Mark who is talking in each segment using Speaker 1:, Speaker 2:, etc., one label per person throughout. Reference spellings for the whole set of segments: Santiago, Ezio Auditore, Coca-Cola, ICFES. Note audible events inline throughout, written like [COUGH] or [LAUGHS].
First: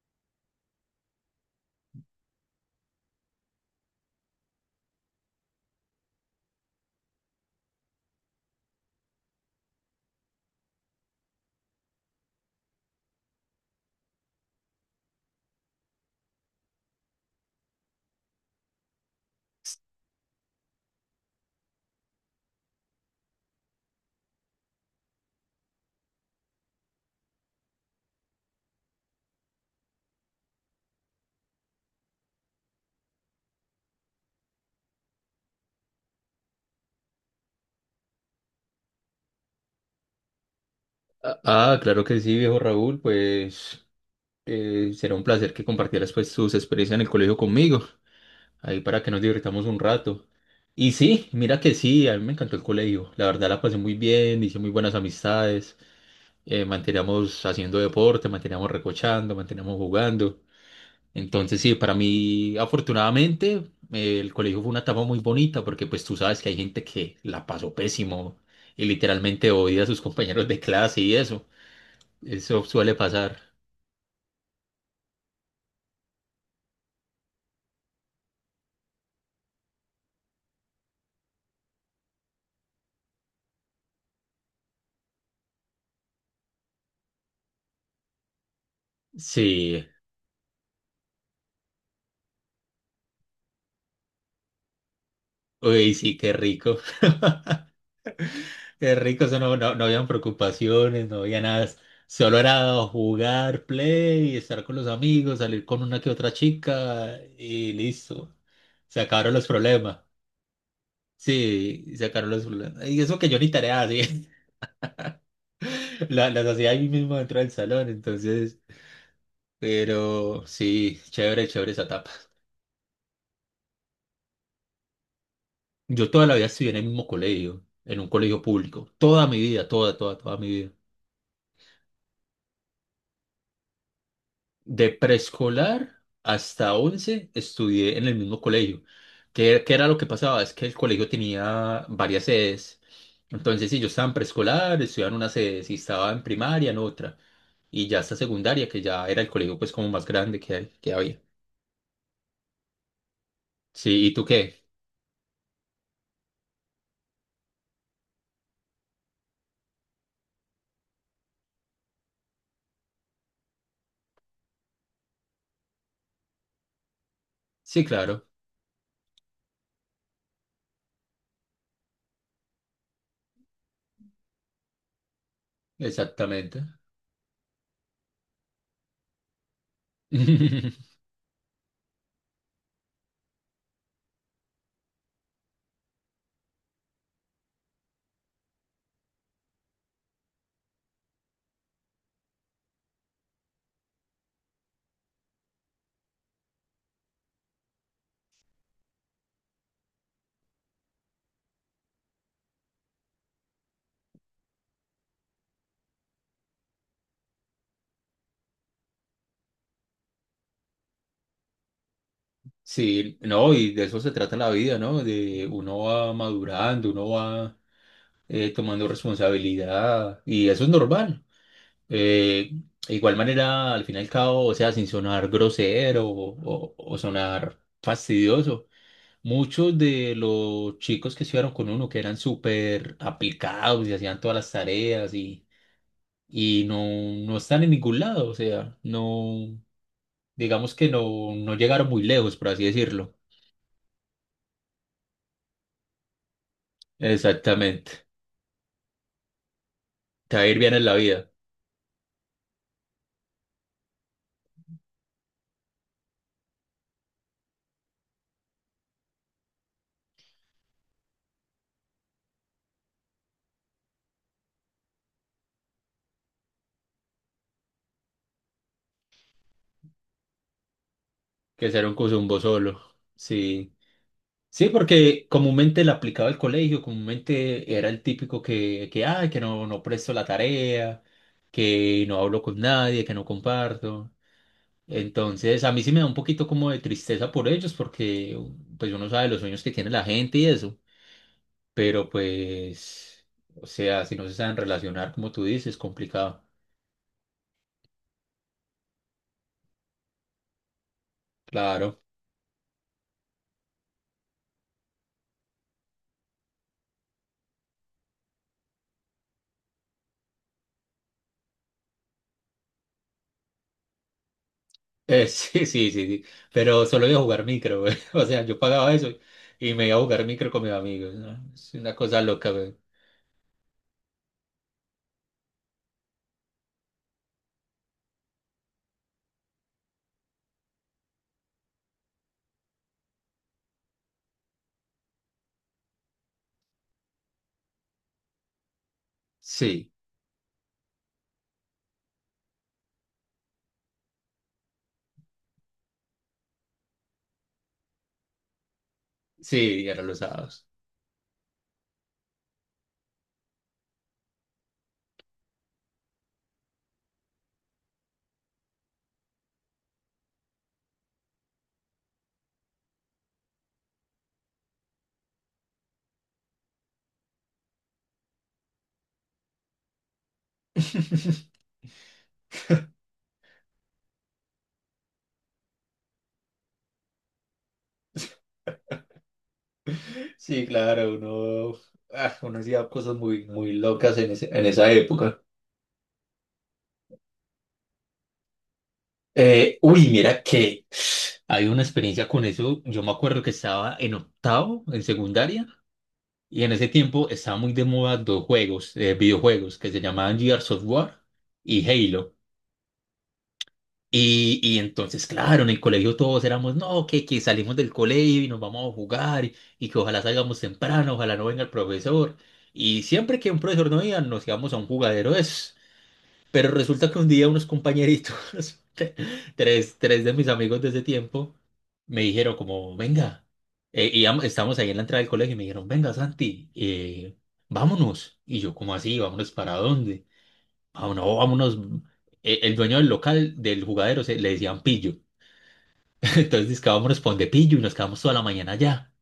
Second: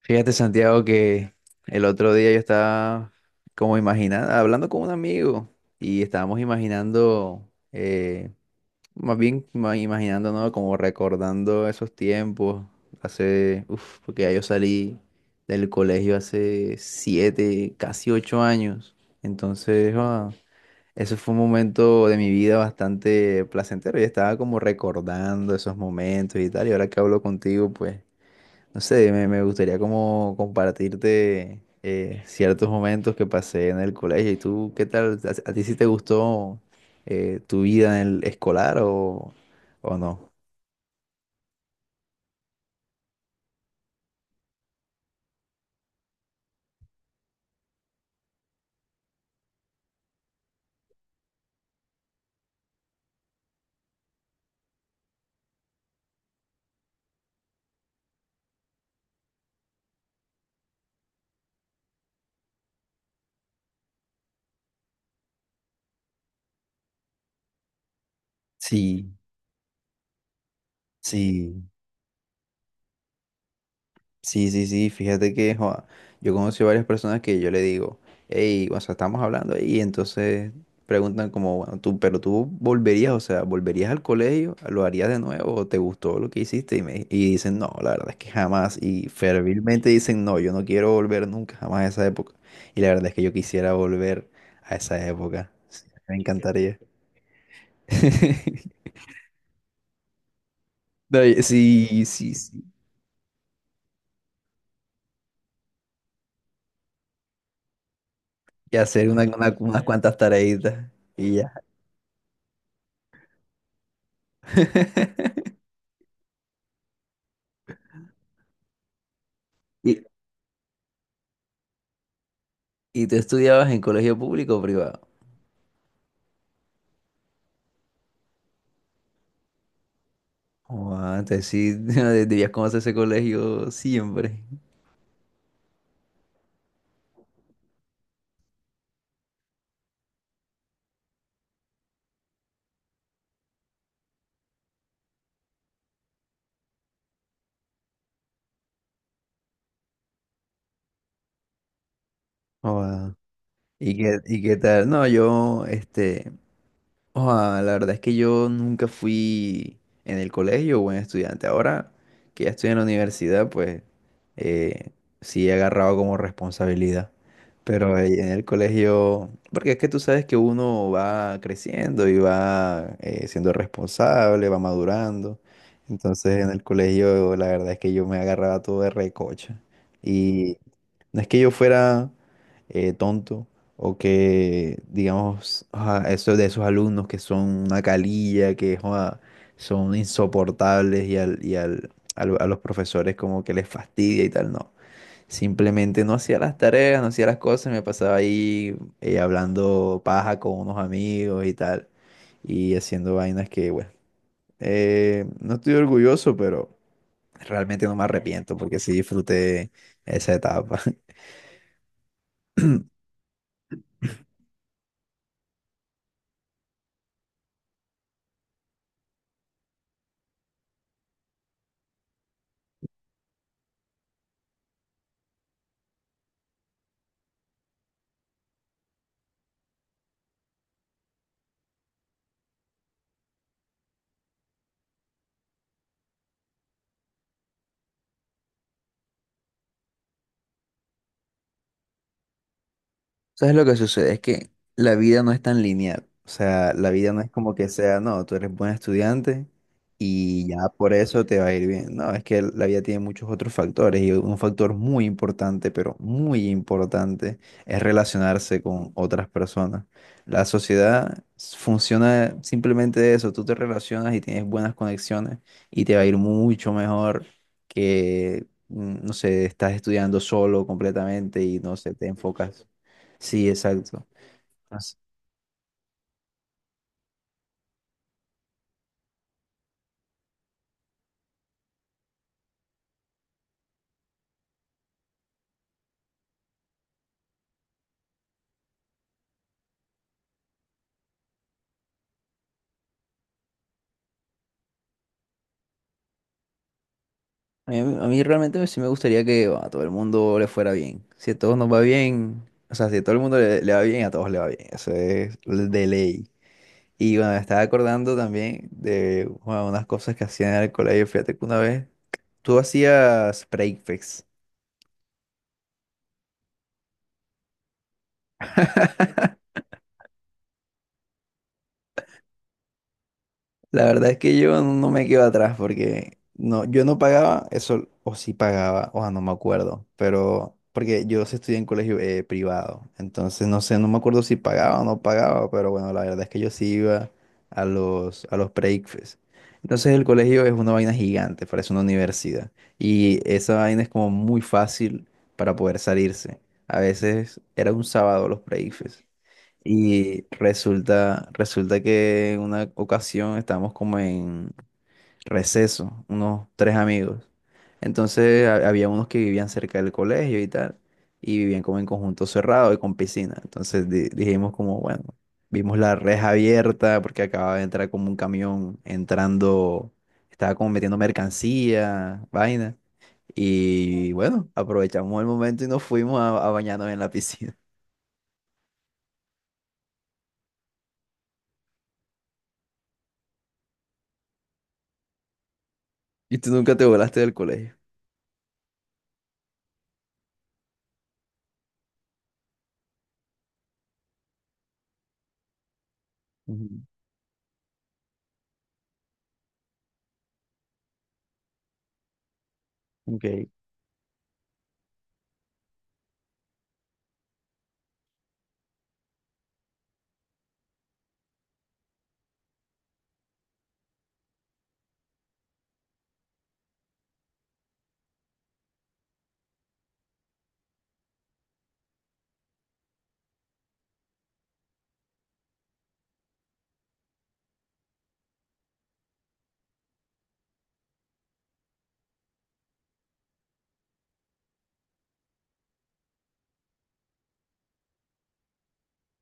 Speaker 1: Fíjate, Santiago, que el otro día yo estaba como imaginando, hablando con un amigo y estábamos imaginando, más bien imaginando, ¿no? Como recordando esos tiempos, hace, uff, porque ya yo salí del colegio hace 7, casi 8 años. Entonces, eso fue un momento de mi vida bastante placentero y estaba como recordando esos momentos y tal. Y ahora que hablo contigo, pues... No sé, me gustaría como compartirte ciertos momentos que pasé en el colegio. ¿Y tú qué tal? A ti sí te gustó tu vida en el escolar o no?
Speaker 2: Ah, claro que sí, viejo Raúl, pues será un placer que compartieras pues tus experiencias en el colegio conmigo, ahí para que nos divirtamos un rato. Y sí, mira que sí, a mí me encantó el colegio, la verdad la pasé muy bien, hice muy buenas amistades, manteníamos haciendo deporte, manteníamos recochando, manteníamos jugando. Entonces sí, para mí afortunadamente el colegio fue una etapa muy bonita porque pues tú sabes que hay gente que la pasó pésimo y
Speaker 1: Sí,
Speaker 2: literalmente odia a sus [LAUGHS] compañeros de clase y eso,
Speaker 1: sí.
Speaker 2: eso suele pasar.
Speaker 1: Sí, sí, sí, fíjate que joa, yo conocí varias personas que yo le digo, hey, o sea, estamos hablando y entonces preguntan como, bueno, tú, pero tú volverías, o sea, volverías al colegio, lo harías de nuevo, o te gustó lo que hiciste y y dicen, no, la verdad es que jamás, y
Speaker 2: Sí,
Speaker 1: fervilmente dicen, no, yo no quiero volver nunca, jamás a esa época. Y la verdad es que yo quisiera volver a esa época, sí,
Speaker 2: uy,
Speaker 1: me
Speaker 2: sí, qué rico.
Speaker 1: encantaría.
Speaker 2: [LAUGHS]
Speaker 1: [LAUGHS]
Speaker 2: Qué rico, eso no, no, no habían preocupaciones, no
Speaker 1: No,
Speaker 2: había nada.
Speaker 1: sí, sí,
Speaker 2: Solo
Speaker 1: sí,
Speaker 2: era jugar, play, estar con los amigos, salir con una que otra chica y listo.
Speaker 1: y
Speaker 2: Se
Speaker 1: hacer
Speaker 2: acabaron los
Speaker 1: unas
Speaker 2: problemas.
Speaker 1: cuantas tareitas y ya.
Speaker 2: Sí, se acabaron los problemas. Y eso que yo ni tarea hacía, [LAUGHS]
Speaker 1: [LAUGHS]
Speaker 2: las hacía ahí mismo dentro del salón, entonces.
Speaker 1: Y,
Speaker 2: Pero sí, chévere, chévere esa etapa.
Speaker 1: ¿y tú estudiabas en colegio público o privado?
Speaker 2: Yo toda la vida estudié en el mismo colegio, en un colegio público. Toda mi vida, toda, toda, toda mi vida.
Speaker 1: Joda, entonces sí, [LAUGHS] debías conocer ese colegio siempre.
Speaker 2: De preescolar hasta 11 estudié en el mismo colegio. ¿Qué era lo que pasaba? Es que el colegio tenía varias sedes. Entonces, si yo estaba en preescolar, estudiaba en una sede, si estaba en primaria, en otra. Y ya hasta secundaria, que ya era el colegio pues como más grande que había.
Speaker 1: Joda.
Speaker 2: Sí, ¿y tú
Speaker 1: Y qué
Speaker 2: qué?
Speaker 1: tal? No, yo, este, oa, la verdad es que yo nunca fui en el colegio buen estudiante. Ahora que ya estoy en la universidad, pues eh, sí he agarrado como responsabilidad.
Speaker 2: Sí,
Speaker 1: Pero
Speaker 2: claro,
Speaker 1: en el colegio, porque es que tú sabes que uno va creciendo y va siendo responsable, va madurando. Entonces en
Speaker 2: exactamente.
Speaker 1: el colegio la verdad es que yo me agarraba todo de recocha. Y
Speaker 2: [LAUGHS]
Speaker 1: no es que yo fuera tonto, o que, digamos, ah, eso de esos alumnos que son una calilla, que joda, son insoportables y a los profesores como que les fastidia y tal, no. Simplemente no hacía las tareas, no hacía las cosas, me pasaba ahí hablando paja con unos amigos y tal, y haciendo vainas que, bueno, no estoy orgulloso, pero realmente no me arrepiento porque sí disfruté esa etapa. [LAUGHS]
Speaker 2: Sí, no, y de eso se trata la vida, ¿no? De uno va madurando, uno va tomando responsabilidad y eso es normal. Eh, de igual manera, al fin y al cabo, o sea, sin sonar grosero o sonar fastidioso, muchos de los chicos que estuvieron con uno, que eran súper aplicados y hacían todas las tareas y no, no están en ningún lado, o sea, no, digamos que no, no llegaron muy lejos, por así decirlo.
Speaker 1: ¿Sabes lo que sucede? Es que la vida no es tan lineal. O sea, la vida no es como que sea,
Speaker 2: Exactamente.
Speaker 1: no, tú eres buen estudiante
Speaker 2: Te va
Speaker 1: y
Speaker 2: a
Speaker 1: ya
Speaker 2: ir bien en
Speaker 1: por
Speaker 2: la vida,
Speaker 1: eso te va a ir bien. No, es que la vida tiene muchos otros factores y un factor muy importante, pero muy importante, es relacionarse con otras personas. La sociedad funciona simplemente de eso. Tú te relacionas y tienes buenas conexiones y te va a ir mucho mejor que, mm, no sé, estás estudiando solo completamente y
Speaker 2: que
Speaker 1: no
Speaker 2: ser
Speaker 1: sé,
Speaker 2: un
Speaker 1: te
Speaker 2: cosumbo
Speaker 1: enfocas.
Speaker 2: solo.
Speaker 1: Sí,
Speaker 2: Sí.
Speaker 1: exacto.
Speaker 2: Sí,
Speaker 1: As-
Speaker 2: porque comúnmente la aplicaba el colegio, comúnmente era el típico que, ay, que no, no presto la tarea, que no hablo con nadie, que no comparto. Entonces, a mí sí me da un poquito como de tristeza por ellos, porque pues uno sabe los sueños que tiene la gente y eso, pero pues, o sea, si no se saben relacionar, como tú dices, es complicado.
Speaker 1: A a mí realmente sí me gustaría que bueno, a todo el mundo le fuera bien. Si a todos nos va
Speaker 2: Claro.
Speaker 1: bien, o sea, si a todo el mundo le va bien, a todos le va bien. Eso es de ley. Y bueno, me estaba acordando también de bueno, unas cosas que hacían en el colegio. Fíjate que una vez tú hacías breakfast.
Speaker 2: [LAUGHS] Sí, sí, sí, sí, pero solo iba a jugar micro, güey. [LAUGHS] O sea, yo pagaba eso y me iba a jugar micro con mis amigos, ¿no? Es una cosa loca, güey.
Speaker 1: La verdad es que yo no me quedo atrás porque no, yo no pagaba eso, o sí pagaba, o sea, no me acuerdo, pero porque yo sí estudié en colegio privado, entonces no sé, no me acuerdo si pagaba o no pagaba, pero bueno, la verdad es que yo sí iba a los pre-ICFES.
Speaker 2: Sí,
Speaker 1: Entonces el colegio es una vaina gigante, parece una universidad, y esa vaina es como muy fácil para poder salirse. A veces era un sábado los pre-ICFES.
Speaker 2: sí, eran los
Speaker 1: Y
Speaker 2: sábados.
Speaker 1: resulta que en una ocasión estábamos como en receso, unos tres amigos. Entonces había unos que vivían cerca del colegio y tal, y vivían como en conjunto cerrado y con piscina. Entonces dijimos como, bueno, vimos la reja abierta porque acababa de entrar como un camión entrando, estaba como metiendo
Speaker 2: [LAUGHS]
Speaker 1: mercancía, vaina. Y bueno, aprovechamos el momento y nos fuimos a bañarnos en la piscina.
Speaker 2: Sí, claro, uno, ah, uno hacía cosas muy, muy locas en en esa época.
Speaker 1: [LAUGHS] ¿Y tú nunca te volaste del colegio?
Speaker 2: Uy, mira que hay una experiencia con eso. Yo me acuerdo que estaba en octavo, en secundaria, y en ese tiempo estaba muy de moda dos juegos, videojuegos, que se llamaban Gears of War y Halo.
Speaker 1: Ok.
Speaker 2: Y entonces, claro, en el colegio todos éramos, no, que, salimos del colegio y nos vamos a jugar y que ojalá salgamos temprano, ojalá no venga el profesor. Y siempre que un profesor no iba, nos íbamos a un jugadero de esos. Pero resulta que un día unos compañeritos, [LAUGHS] te- tres de mis amigos de ese tiempo, me dijeron como, venga, estábamos ahí en la entrada del colegio y me dijeron, venga, Santi, vámonos. Y yo, como así? ¿Vámonos para dónde? Vámonos. El dueño del local, del jugadero, le decían pillo. [LAUGHS] Entonces dice que vámonos pa' donde pillo y nos quedamos toda la mañana allá.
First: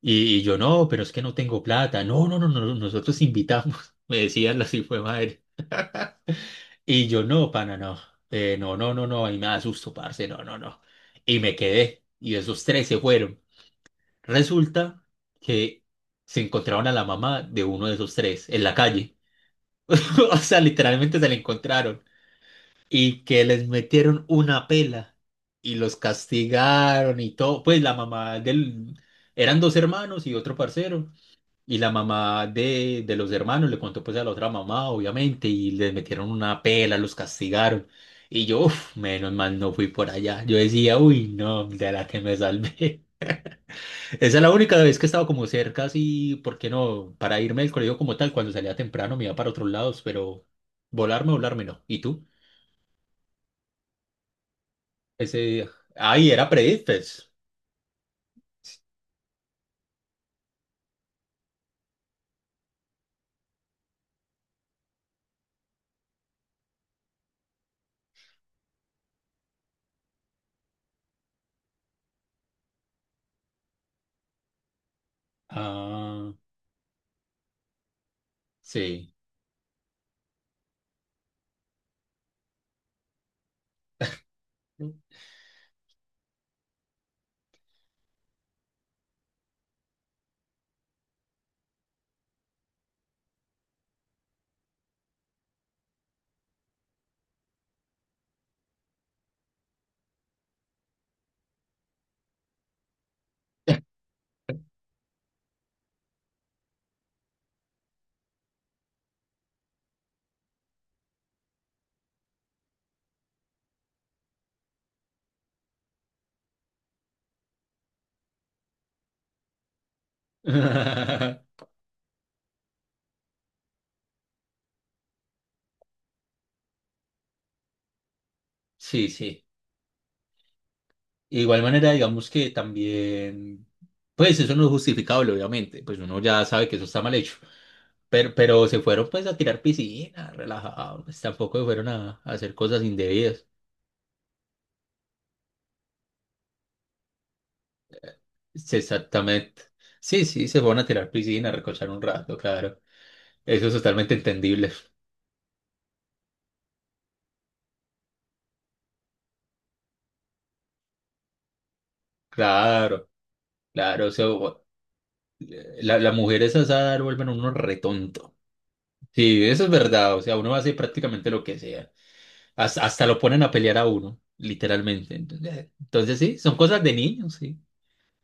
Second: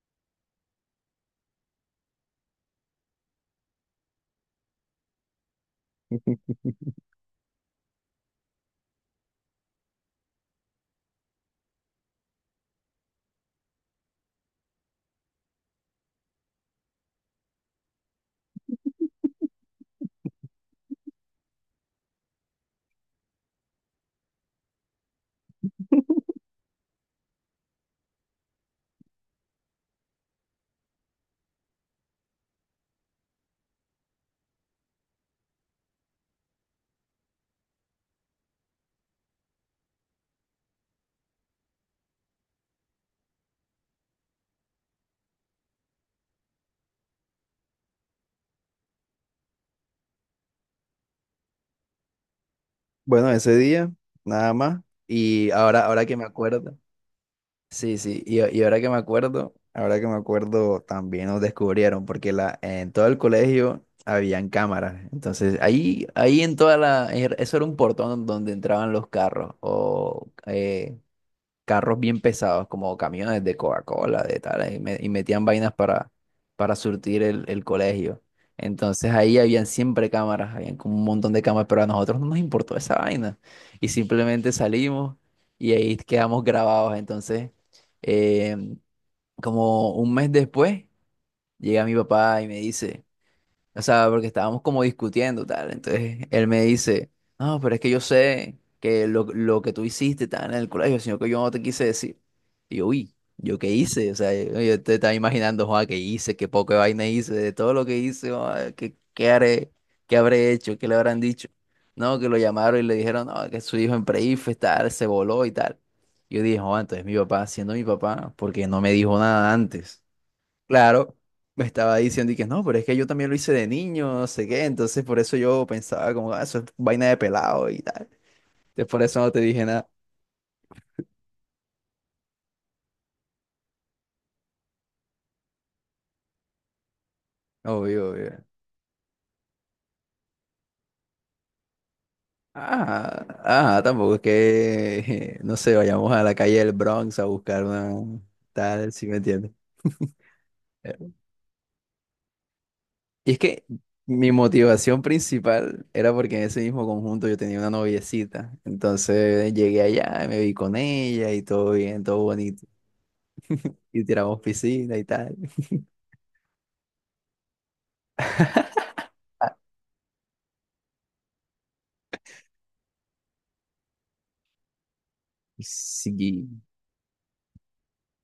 Speaker 2: Y yo no, pero es que no tengo plata. No, no, no, no, no, nosotros invitamos. [LAUGHS] Me decían así fue madre. Y yo no, pana, no. No, no, no, no, ahí me asusto, parce, no, no, no. Y me quedé. Y esos tres se fueron. Resulta que se encontraron a la mamá de uno de esos tres en la calle. [LAUGHS] O sea, literalmente se la encontraron. Y que les metieron una pela y los castigaron y todo. Pues la mamá del... Eran dos hermanos y otro parcero. Y la mamá de los hermanos le contó pues a la otra mamá, obviamente, y les metieron una pela, los castigaron. Y yo, uf, menos mal no fui por allá. Yo decía, uy, no, de la que me salvé. [LAUGHS] Esa es la única vez que he estado como cerca, así, ¿por qué no? Para irme del colegio como tal, cuando salía temprano me iba para otros lados, pero volarme, volarme no. ¿Y tú?
Speaker 1: Bueno, ese día, nada más.
Speaker 2: Ese
Speaker 1: Y
Speaker 2: día.
Speaker 1: ahora, ahora que me
Speaker 2: Ay, era
Speaker 1: acuerdo,
Speaker 2: pre-IFES.
Speaker 1: sí, sí, y ahora que me acuerdo, también nos descubrieron, porque la, en todo el colegio habían cámaras. Entonces, ahí en toda la, eso era un portón donde entraban los carros o carros bien pesados, como camiones de Coca-Cola, de tal, y y metían vainas
Speaker 2: Ah,
Speaker 1: para surtir el colegio. Entonces
Speaker 2: sí.
Speaker 1: ahí habían siempre cámaras, habían como un montón de cámaras, pero a nosotros no nos importó esa vaina. Y simplemente salimos y ahí quedamos grabados. Entonces, eh, como un mes después, llega mi papá y me dice... O sea, porque estábamos como discutiendo, tal. Entonces él me dice, no, pero es que yo sé que lo que tú hiciste estaba en el colegio, sino que yo no te quise decir. Y yo, uy, ¿yo qué hice? O sea, yo te estaba imaginando, joa, qué hice, qué poca vaina hice, de todo lo que hice, joa, qué, qué haré, qué habré hecho, qué le habrán dicho. No, que lo llamaron y le dijeron, no, que su hijo en pre-IFE, tal, se voló y tal. Yo dije, joa, entonces mi papá, siendo mi papá, porque no me dijo nada antes. Claro, me
Speaker 2: [LAUGHS]
Speaker 1: estaba diciendo y que no, pero es que yo también lo hice de niño, no sé qué, entonces por eso yo pensaba como, "Ah, eso es vaina de pelado y tal. Entonces por
Speaker 2: Sí,
Speaker 1: eso no te
Speaker 2: sí.
Speaker 1: dije nada."
Speaker 2: De igual manera, digamos que también, pues eso no es justificable, obviamente, pues uno ya sabe que eso está mal hecho,
Speaker 1: Obvio,
Speaker 2: pero,
Speaker 1: obvio.
Speaker 2: pero se fueron pues a tirar piscina, relajados, pues, tampoco se fueron a hacer cosas
Speaker 1: Ah,
Speaker 2: indebidas.
Speaker 1: ah, tampoco es que, [LAUGHS] no sé, vayamos a la calle del Bronx a buscar una
Speaker 2: Sí,
Speaker 1: tal, si me entiendes.
Speaker 2: exactamente.
Speaker 1: [LAUGHS]
Speaker 2: Sí, sí, se fueron a
Speaker 1: Eh,
Speaker 2: tirar piscina, a recochar un rato, claro.
Speaker 1: y es que
Speaker 2: Eso es totalmente
Speaker 1: mi
Speaker 2: entendible. [LAUGHS]
Speaker 1: motivación principal era porque en ese mismo conjunto yo tenía una noviecita. Entonces llegué allá y me vi con ella y todo bien, todo bonito.
Speaker 2: Claro,
Speaker 1: Y
Speaker 2: claro, se,
Speaker 1: tiramos piscina y tal.
Speaker 2: La, la mujer es asada, vuelven a uno retonto. Sí, eso es verdad. O sea, uno hace prácticamente lo que sea. Hasta lo ponen a pelear a uno, literalmente. Entonces, entonces sí,
Speaker 1: Sí,
Speaker 2: son cosas de niños, sí.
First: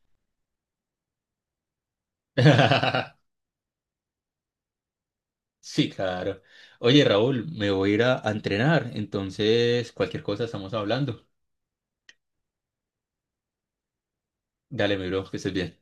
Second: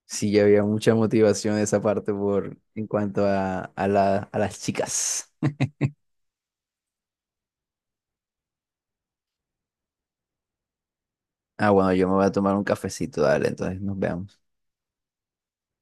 Speaker 1: sí, había mucha motivación de esa parte por en cuanto
Speaker 2: [LAUGHS]
Speaker 1: a, a las chicas.
Speaker 2: Sí, claro. Oye, Raúl, me voy a ir a entrenar. Entonces, cualquier cosa estamos hablando.
Speaker 1: Ah, bueno, yo me voy a tomar un cafecito, dale, entonces nos veamos.
Speaker 2: Dale, mi bro, que estés bien.